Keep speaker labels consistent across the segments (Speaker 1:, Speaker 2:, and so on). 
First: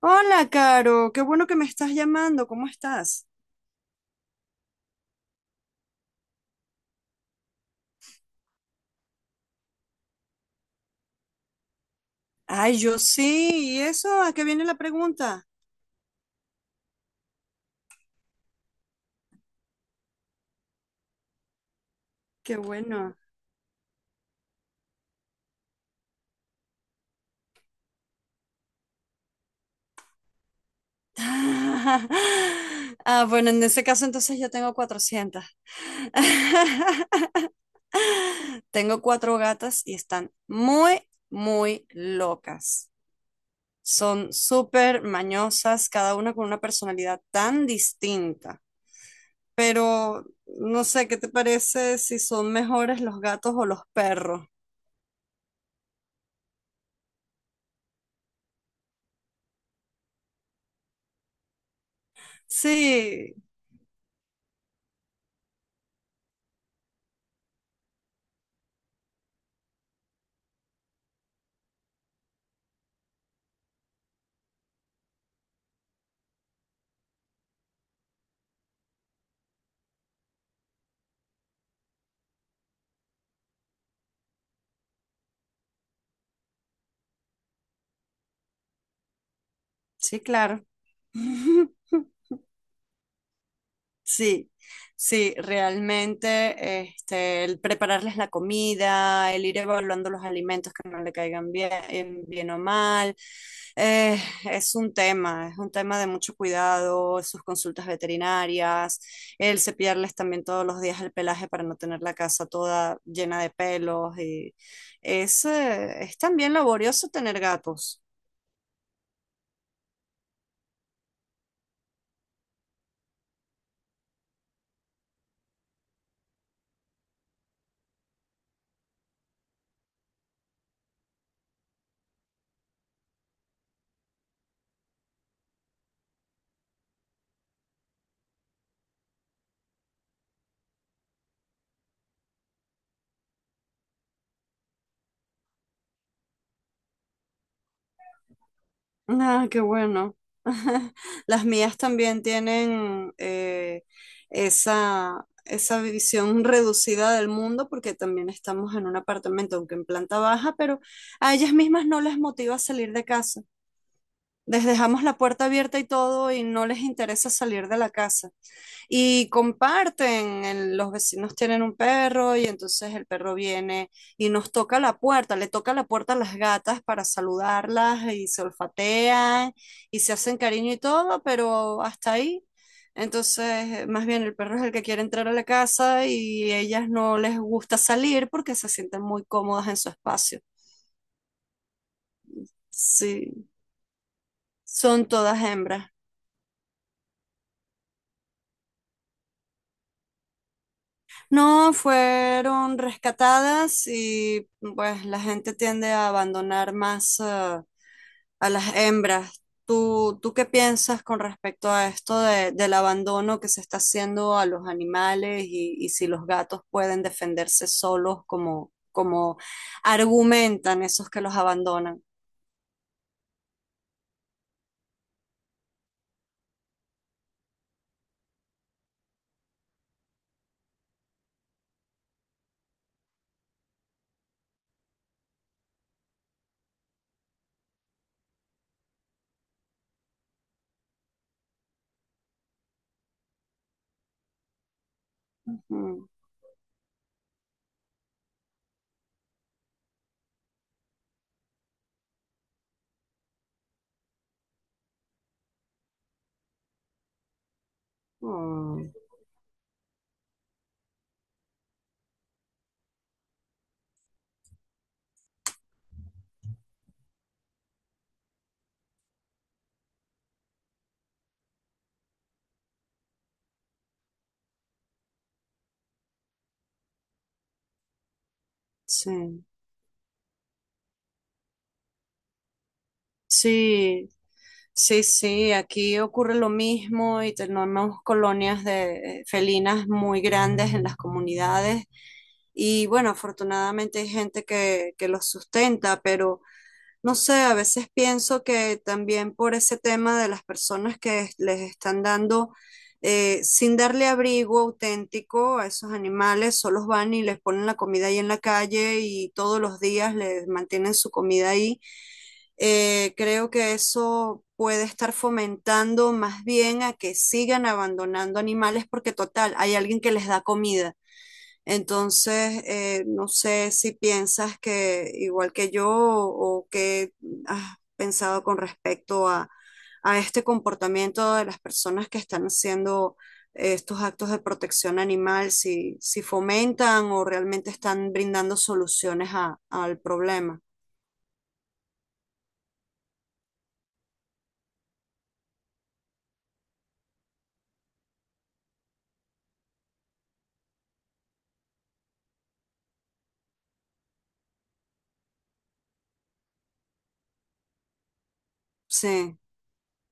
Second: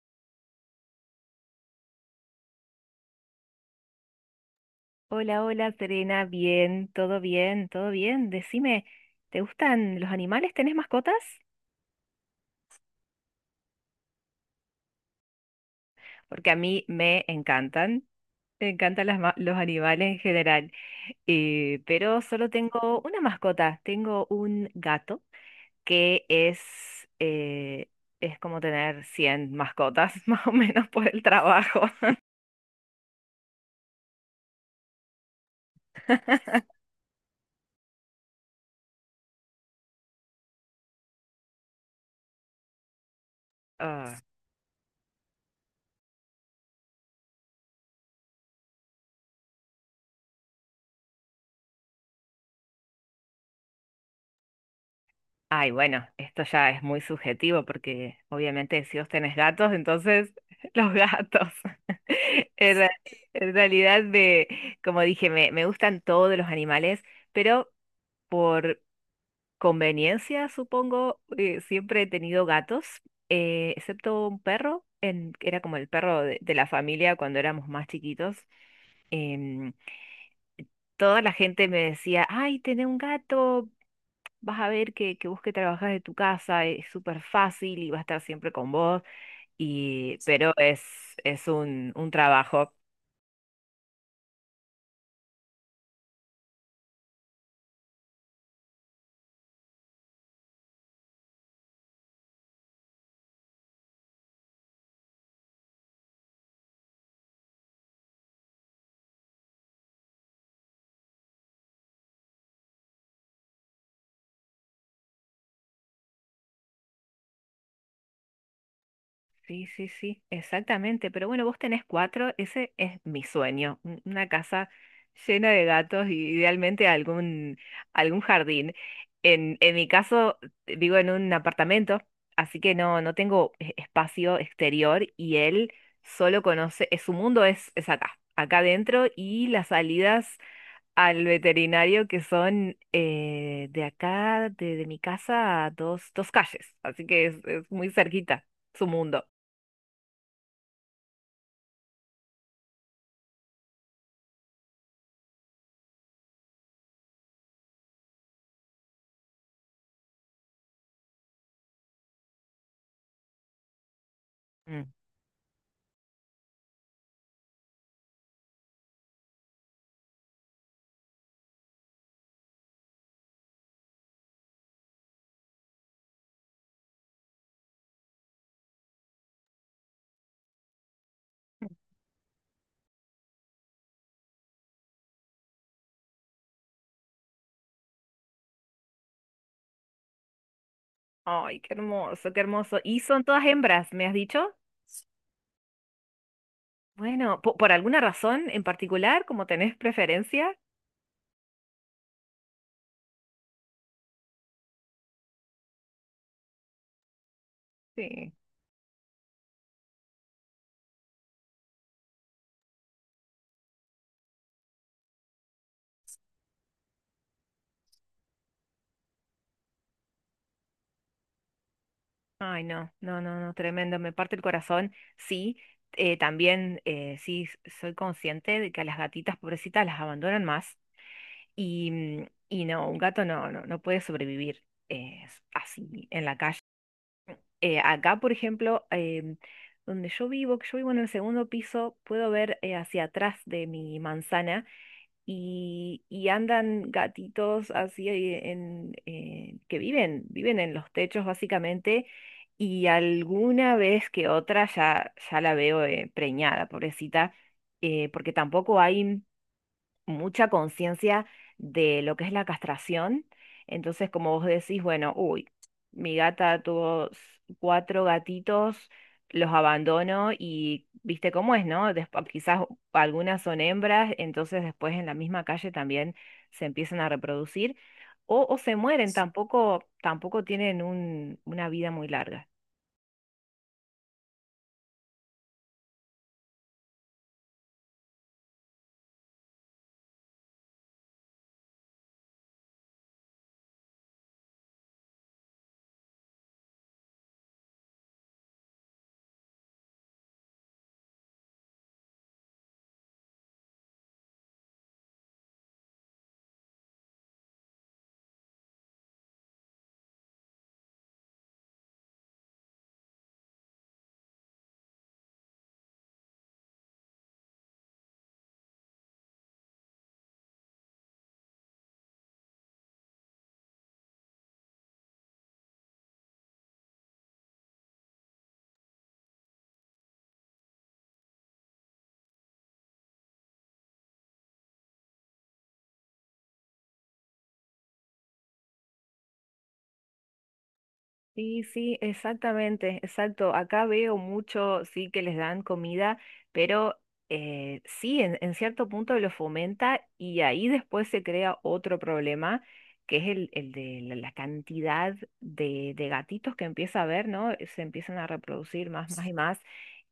Speaker 1: Hola, Caro, qué bueno que me estás llamando, ¿cómo estás?
Speaker 2: Hola, hola, Serena, bien, todo bien, todo bien. Decime, ¿te gustan los animales? ¿Tenés mascotas?
Speaker 1: Ay, yo sí, ¿y eso? ¿A qué viene la pregunta?
Speaker 2: Porque a mí me encantan las los animales en general. Pero solo
Speaker 1: Qué
Speaker 2: tengo
Speaker 1: bueno.
Speaker 2: una mascota, tengo un gato que eh, es como tener 100 mascotas, más o menos por el trabajo.
Speaker 1: Ah, bueno, en ese caso entonces yo tengo 400. Tengo cuatro gatas y están muy locas.
Speaker 2: Ah,
Speaker 1: Son súper mañosas, cada una con una personalidad tan distinta. Pero no sé, ¿qué te parece si son mejores los gatos o los perros?
Speaker 2: ay, bueno, esto ya es muy subjetivo porque obviamente si vos tenés gatos, entonces los gatos. En, re-
Speaker 1: Sí,
Speaker 2: en realidad, como dije, me gustan todos los animales, pero por conveniencia, supongo, siempre he tenido gatos, excepto un perro, que era como el perro de la familia cuando éramos más chiquitos. Em, Toda la gente me decía: ay, tenés un gato, vas a ver que vos, que trabajás de tu casa, es súper fácil y va a estar siempre con vos,
Speaker 1: sí,
Speaker 2: pero
Speaker 1: claro.
Speaker 2: es un trabajo.
Speaker 1: Sí, sí, realmente este, el prepararles la comida, el ir evaluando los alimentos que no le caigan bien, bien o mal, eh, es un tema de mucho cuidado, sus consultas veterinarias, el cepillarles también todos los días el pelaje para no tener la casa toda llena de pelos y es también laborioso tener gatos.
Speaker 2: Sí, sí, sí, exactamente. Pero bueno, vos tenés cuatro, ese es mi sueño, una casa llena de gatos y, idealmente, algún jardín. En mi caso, vivo en un apartamento, así que no tengo espacio exterior, y él solo conoce, su mundo es acá adentro, y las salidas al veterinario, que son, de acá, de mi casa, a dos calles. Así que es muy cerquita su mundo.
Speaker 1: Ah, qué bueno. Las mías también tienen esa visión reducida del mundo porque también estamos en un apartamento, aunque en planta baja, pero a ellas mismas no les motiva salir de casa. Les
Speaker 2: Mm.
Speaker 1: dejamos la puerta abierta y todo y no les interesa salir de la casa. Y comparten, los vecinos tienen un perro y entonces el perro viene y nos toca la puerta, le toca la puerta a las gatas para saludarlas y se olfatean y se hacen cariño y todo, pero hasta ahí. Entonces, más bien el perro es el que quiere entrar a la casa y ellas no les gusta salir porque se sienten muy cómodas en su espacio.
Speaker 2: Ay, qué hermoso, qué hermoso. ¿Y son todas
Speaker 1: Sí,
Speaker 2: hembras, me has dicho?
Speaker 1: son todas hembras.
Speaker 2: Bueno, ¿por alguna razón en particular, como tenés preferencia?
Speaker 1: No, fueron rescatadas y pues la gente tiende a abandonar más ah,
Speaker 2: Sí.
Speaker 1: a las hembras. ¿Tú qué piensas con respecto a esto del abandono que se está haciendo a los animales y si los gatos pueden defenderse solos como, como argumentan esos que los abandonan?
Speaker 2: Ay, no, no, no, no, tremendo, me parte el corazón. Sí, también, sí, soy consciente de que a las gatitas pobrecitas las abandonan más. Y no, un gato no puede sobrevivir, eh, así, en la calle. Acá, por ejemplo, donde yo vivo, que yo vivo en el segundo piso, puedo ver, hacia atrás de mi manzana, y,
Speaker 1: Mm,
Speaker 2: y andan gatitos así, que viven en los techos, básicamente. Y alguna vez que otra, ya la veo, preñada, pobrecita, porque tampoco
Speaker 1: mm,
Speaker 2: hay mucha conciencia de lo que es la castración. Entonces, como vos decís, bueno, uy, mi gata tuvo cuatro gatitos, los abandono y viste cómo es, ¿no? Quizás algunas son hembras, entonces después en la misma calle también se empiezan a reproducir o se mueren;
Speaker 1: sí,
Speaker 2: tampoco tienen una vida muy larga.
Speaker 1: sí, sí, sí, aquí ocurre lo mismo y tenemos colonias de felinas muy grandes en las comunidades y bueno, afortunadamente hay gente que los sustenta, pero no sé, a veces pienso que también por ese tema de las personas que les están dando, sin darle abrigo auténtico a esos animales, solo van y les ponen la comida ahí en la calle y todos los días les mantienen su comida ahí creo que eso puede estar fomentando más bien a que sigan abandonando animales porque total, hay alguien que les da comida. Entonces, no sé si piensas que igual que yo o qué has pensado con respecto a este comportamiento de las personas que están haciendo estos actos de protección animal, si, si fomentan o realmente están brindando soluciones al problema.
Speaker 2: Sí, sí, exactamente, exacto. Acá veo mucho, sí, que les dan comida, pero, sí, en cierto punto lo fomenta, y ahí después se crea otro problema, que es el de la cantidad de gatitos que empieza a haber, ¿no? Se empiezan a reproducir más, más y
Speaker 1: Sí,
Speaker 2: más.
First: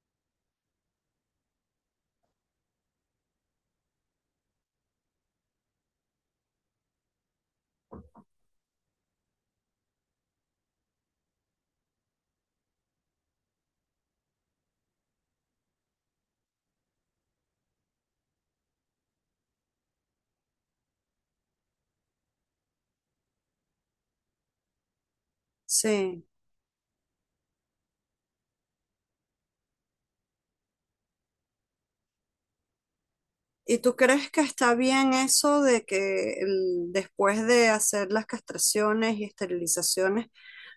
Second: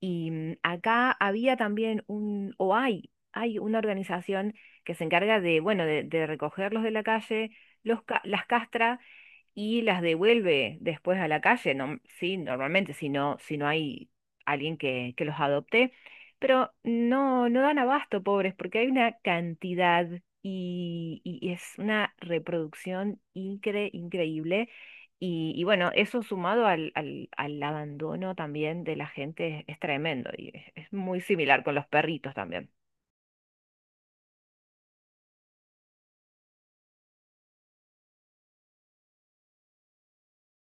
Speaker 2: Y acá había también o hay una organización que se encarga de, bueno, de recogerlos de la calle, las castras y las devuelve después a la calle. No, sí, normalmente, si no hay alguien que los adopte, pero no dan abasto, pobres, porque hay una cantidad, y es una reproducción increíble. Y bueno, eso
Speaker 1: sí.
Speaker 2: sumado al abandono también de la gente es tremendo, y es muy similar con los perritos también.
Speaker 1: ¿Y tú crees que está bien eso de que después de hacer las castraciones y esterilizaciones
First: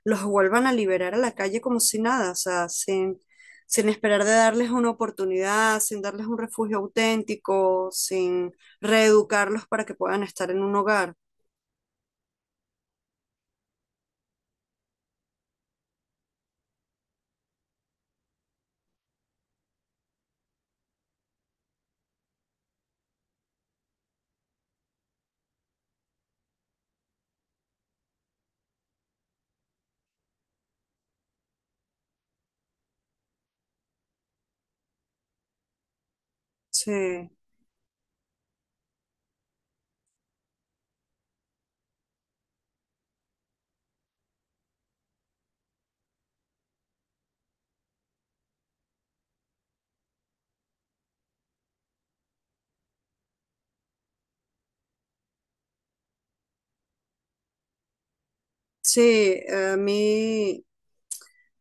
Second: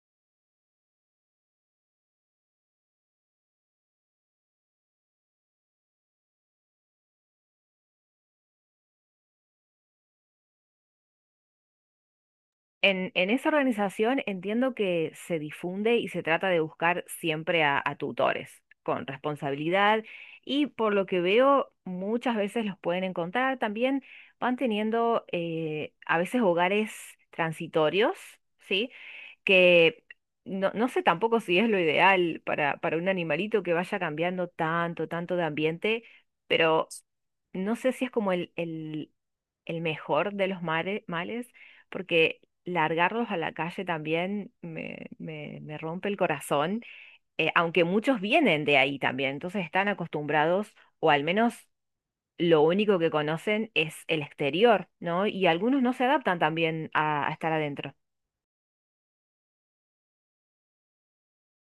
Speaker 1: los vuelvan a liberar a la calle como si nada, o sea, sin, sin esperar de darles una oportunidad, sin darles un refugio auténtico, sin reeducarlos para que puedan estar en un hogar?
Speaker 2: En esa organización entiendo que se difunde y se trata de buscar siempre a tutores con responsabilidad, y por lo que veo muchas veces los pueden encontrar. También van teniendo, a veces, hogares transitorios, ¿sí? Que no sé tampoco si es lo ideal para un animalito que vaya cambiando tanto, tanto de ambiente, pero
Speaker 1: Sí,
Speaker 2: no sé si es como el mejor de los males, porque largarlos a la calle también me rompe el corazón, aunque muchos vienen de ahí también, entonces están acostumbrados, o al menos lo único que conocen es el exterior, ¿no? Y algunos no se adaptan también a estar adentro.
Speaker 1: sí, a mí,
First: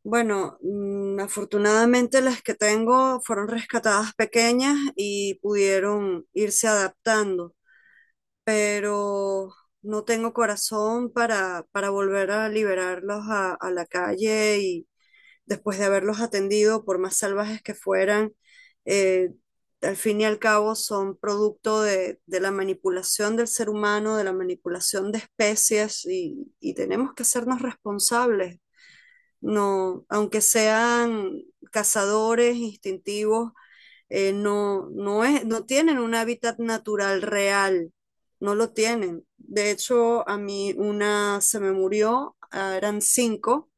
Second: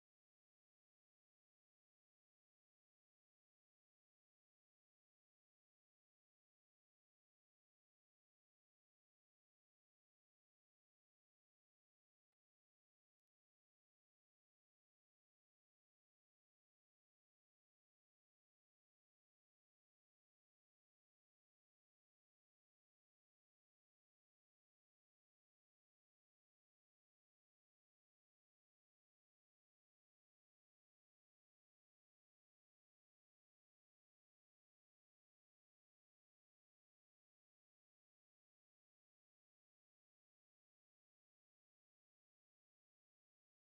Speaker 1: bueno, mm, afortunadamente las que tengo fueron rescatadas pequeñas y pudieron irse adaptando. Pero no tengo corazón para volver a liberarlos a la calle y después de haberlos atendido, por más salvajes que fueran, eh, al fin y al cabo son producto de la manipulación del ser humano, de la manipulación de especies y tenemos que hacernos responsables. No, aunque sean cazadores instintivos, no, no, es, no tienen un hábitat natural real, no lo tienen. De hecho, a mí una se me murió, ah, eran cinco,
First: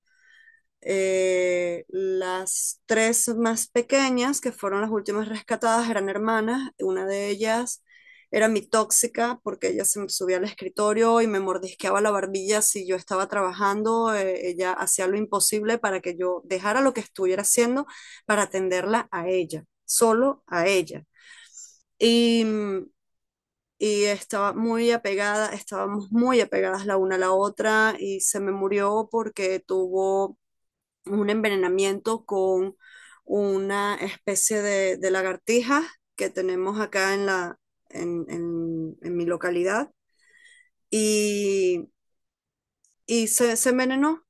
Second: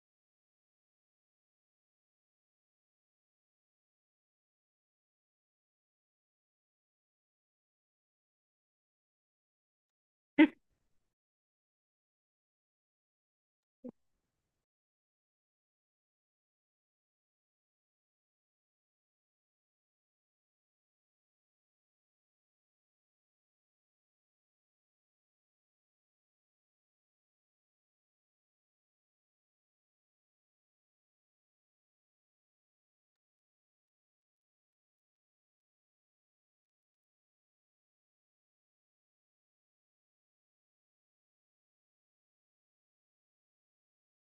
Speaker 1: las tres más pequeñas, que fueron las últimas rescatadas, eran hermanas. Una de ellas era mi tóxica porque ella se me subía al escritorio y me mordisqueaba la barbilla si yo estaba trabajando. Ella hacía lo imposible para que yo dejara lo que estuviera haciendo para atenderla a ella, solo a ella. Y, mm, y estaba muy apegada, estábamos muy apegadas la una a la otra y se me murió porque tuvo un envenenamiento con una especie de lagartijas que tenemos acá en la, en, en mi localidad y, y se envenenó.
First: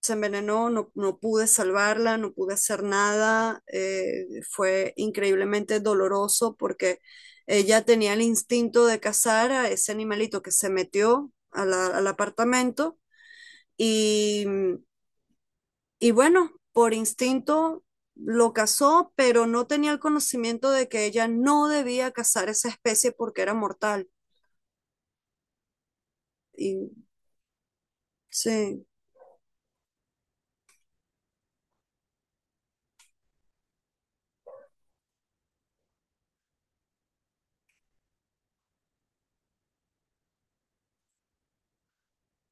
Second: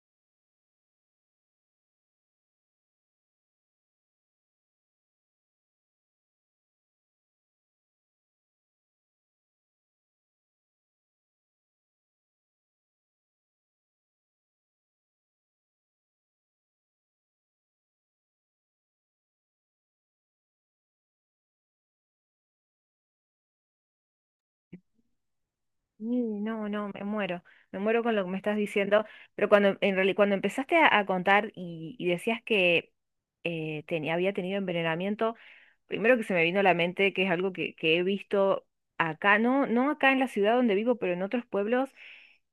Speaker 1: Se envenenó, no, no pude salvarla, no pude hacer nada. Fue increíblemente doloroso porque ella tenía el instinto de cazar a ese animalito que se metió a al apartamento y, Y bueno, por instinto lo cazó, pero no tenía el conocimiento de que ella no debía cazar esa especie porque era mortal.
Speaker 2: Y no, no,
Speaker 1: Y
Speaker 2: me muero con lo que me estás
Speaker 1: sí,
Speaker 2: diciendo, pero cuando empezaste a contar y decías que, había tenido envenenamiento, primero que se me vino a la mente, que es algo que he visto acá, no acá en la ciudad donde vivo, pero en otros pueblos.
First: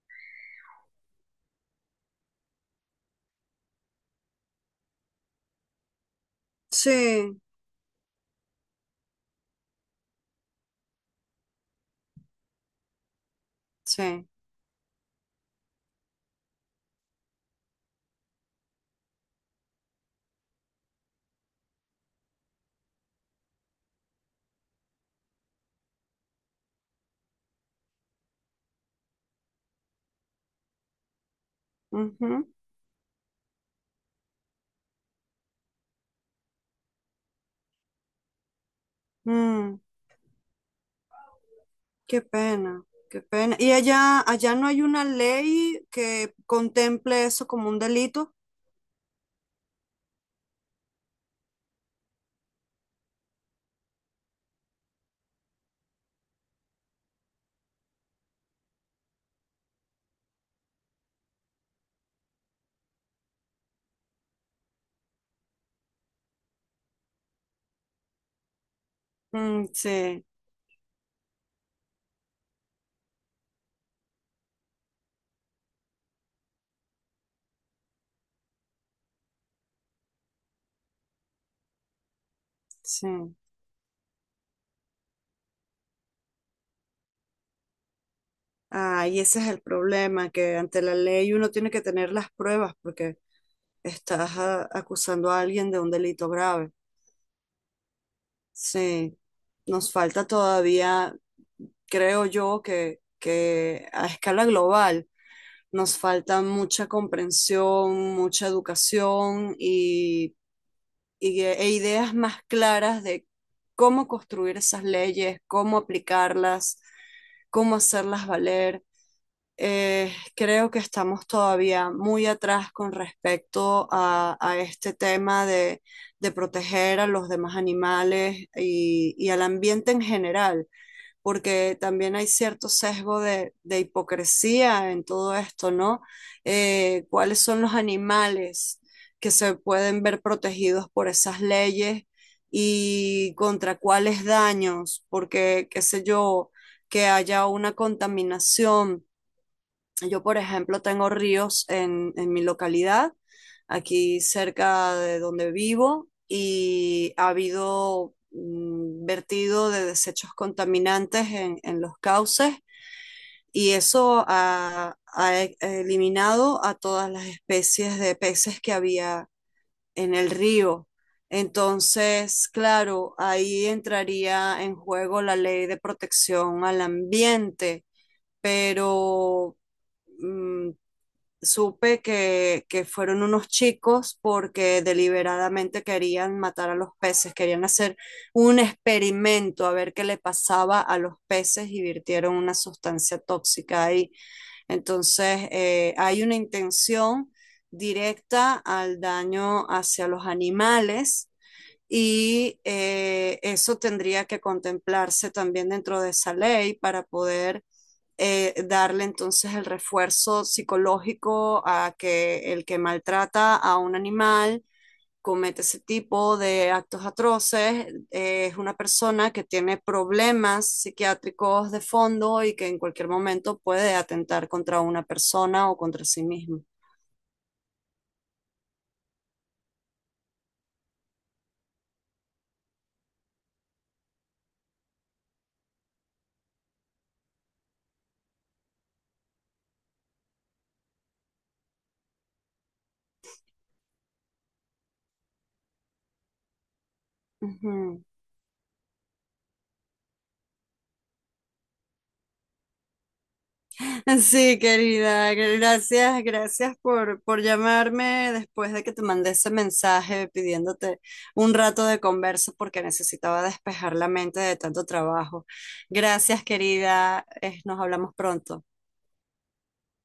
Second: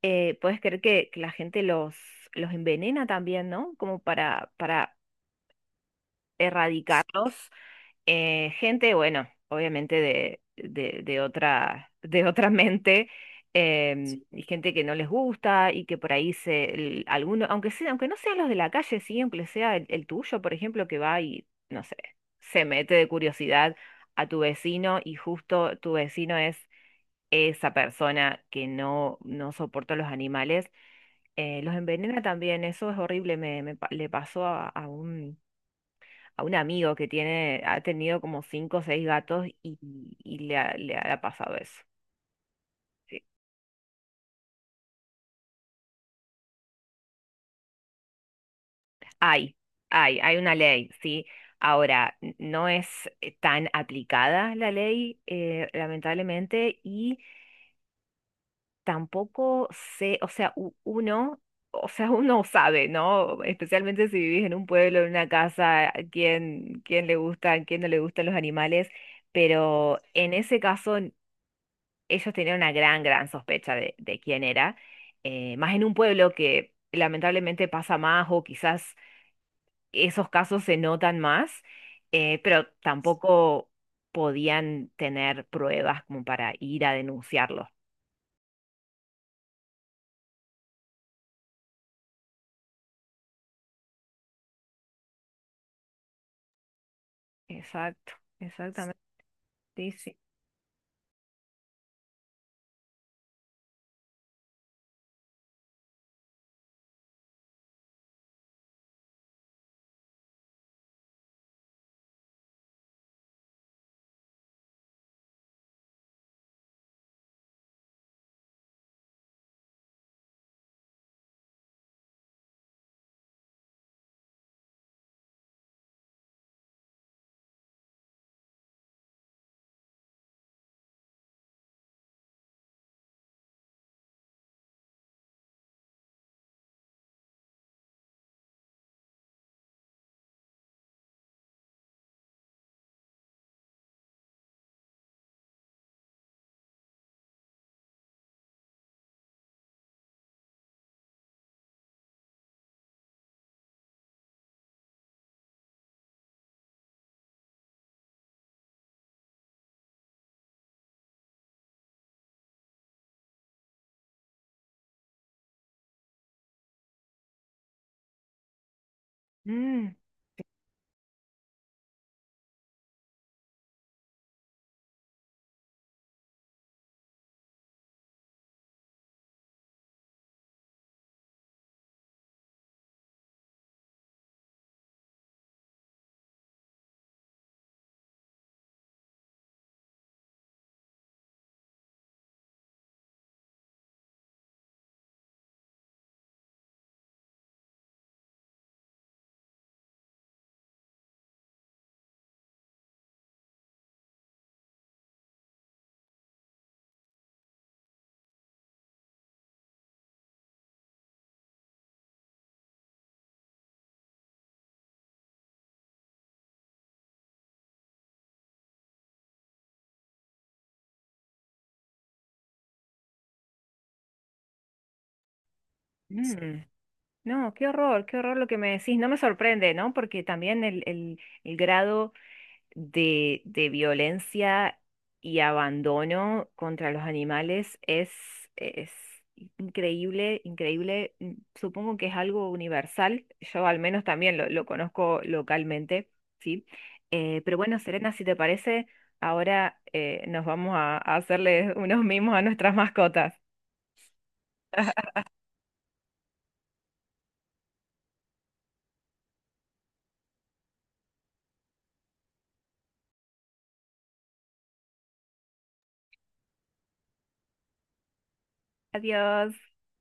Speaker 2: ¿Puedes creer que la gente los envenena también? ¿No? Como para
Speaker 1: sí,
Speaker 2: erradicarlos, gente, bueno, obviamente de otra, de otra mente,
Speaker 1: sí.
Speaker 2: y gente que no les gusta, y que por ahí, alguno, aunque sea, aunque no sean los de la calle, siempre sea el tuyo, por ejemplo, que va y, no sé, se mete de curiosidad a tu vecino, y justo tu vecino es esa persona que no soporta los animales, los envenena
Speaker 1: Ujú,
Speaker 2: también. Eso es horrible, le pasó a un amigo que tiene, ha tenido como cinco o seis gatos, y,
Speaker 1: mm,
Speaker 2: y le ha pasado eso.
Speaker 1: qué pena,
Speaker 2: Sí.
Speaker 1: qué pena. ¿Y allá, allá no hay una ley que contemple eso como un delito?
Speaker 2: Hay, hay una ley, ¿sí? Ahora, no es, tan aplicada la ley, lamentablemente, y tampoco sé, o sea, o sea, uno sabe, ¿no? Especialmente si vivís en un pueblo, en una casa, quién le gustan, quién no le gustan los animales.
Speaker 1: Mm,
Speaker 2: Pero
Speaker 1: sí,
Speaker 2: en ese caso ellos tenían una gran, gran sospecha de quién era, más en un pueblo, que lamentablemente pasa más, o quizás esos casos se notan más, pero
Speaker 1: sí.
Speaker 2: tampoco podían tener pruebas como para ir a denunciarlo.
Speaker 1: Ah, y ese es el problema, que ante la ley uno tiene que tener las pruebas porque estás ah, acusando a alguien de un delito grave.
Speaker 2: Exacto, exactamente,
Speaker 1: Sí,
Speaker 2: sí,
Speaker 1: nos
Speaker 2: sí.
Speaker 1: falta todavía, creo yo, que a escala global nos falta mucha comprensión, mucha educación y, e ideas más claras de cómo construir esas leyes, cómo aplicarlas, cómo hacerlas valer. Creo que estamos todavía muy atrás con respecto a este tema de proteger a los demás animales y al ambiente en general, porque también hay cierto sesgo de hipocresía en todo esto, ¿no? ¿Cuáles son los animales que se pueden ver protegidos por esas leyes y contra cuáles daños? Porque, qué sé yo, que haya una contaminación yo, por ejemplo, tengo ríos en mi localidad, aquí cerca de donde vivo, y ha habido mm, vertido de desechos contaminantes en los cauces y eso ha, eliminado a todas las especies de peces que había
Speaker 2: Mm,
Speaker 1: en el río. Entonces, claro, ahí entraría en juego la ley de protección al ambiente, pero mm, supe que fueron unos chicos porque deliberadamente querían matar a los peces, querían hacer un experimento a ver qué le pasaba a los peces y virtieron una sustancia tóxica ahí. Entonces, hay una intención directa al daño hacia los animales y eso tendría que contemplarse también dentro de esa ley para poder darle entonces el refuerzo psicológico a que el que maltrata a un animal comete ese tipo de actos atroces, es una persona que tiene problemas psiquiátricos de fondo y que en cualquier momento puede atentar contra una persona o contra sí
Speaker 2: mm.
Speaker 1: mismo.
Speaker 2: No, qué horror lo que me decís. No me sorprende, ¿no? Porque también el grado de violencia y abandono contra los animales es increíble, increíble. Supongo que es algo universal. Yo al menos también lo conozco localmente, ¿sí?
Speaker 1: Uh
Speaker 2: Pero bueno,
Speaker 1: -huh.
Speaker 2: Serena, si te parece, ahora, nos vamos a hacerle unos mimos a nuestras mascotas.
Speaker 1: Sí, querida, gracias, gracias por llamarme después de que te mandé ese mensaje pidiéndote un rato de conversa porque necesitaba despejar la mente de tanto trabajo. Gracias, querida, nos hablamos pronto.
Speaker 2: Adiós.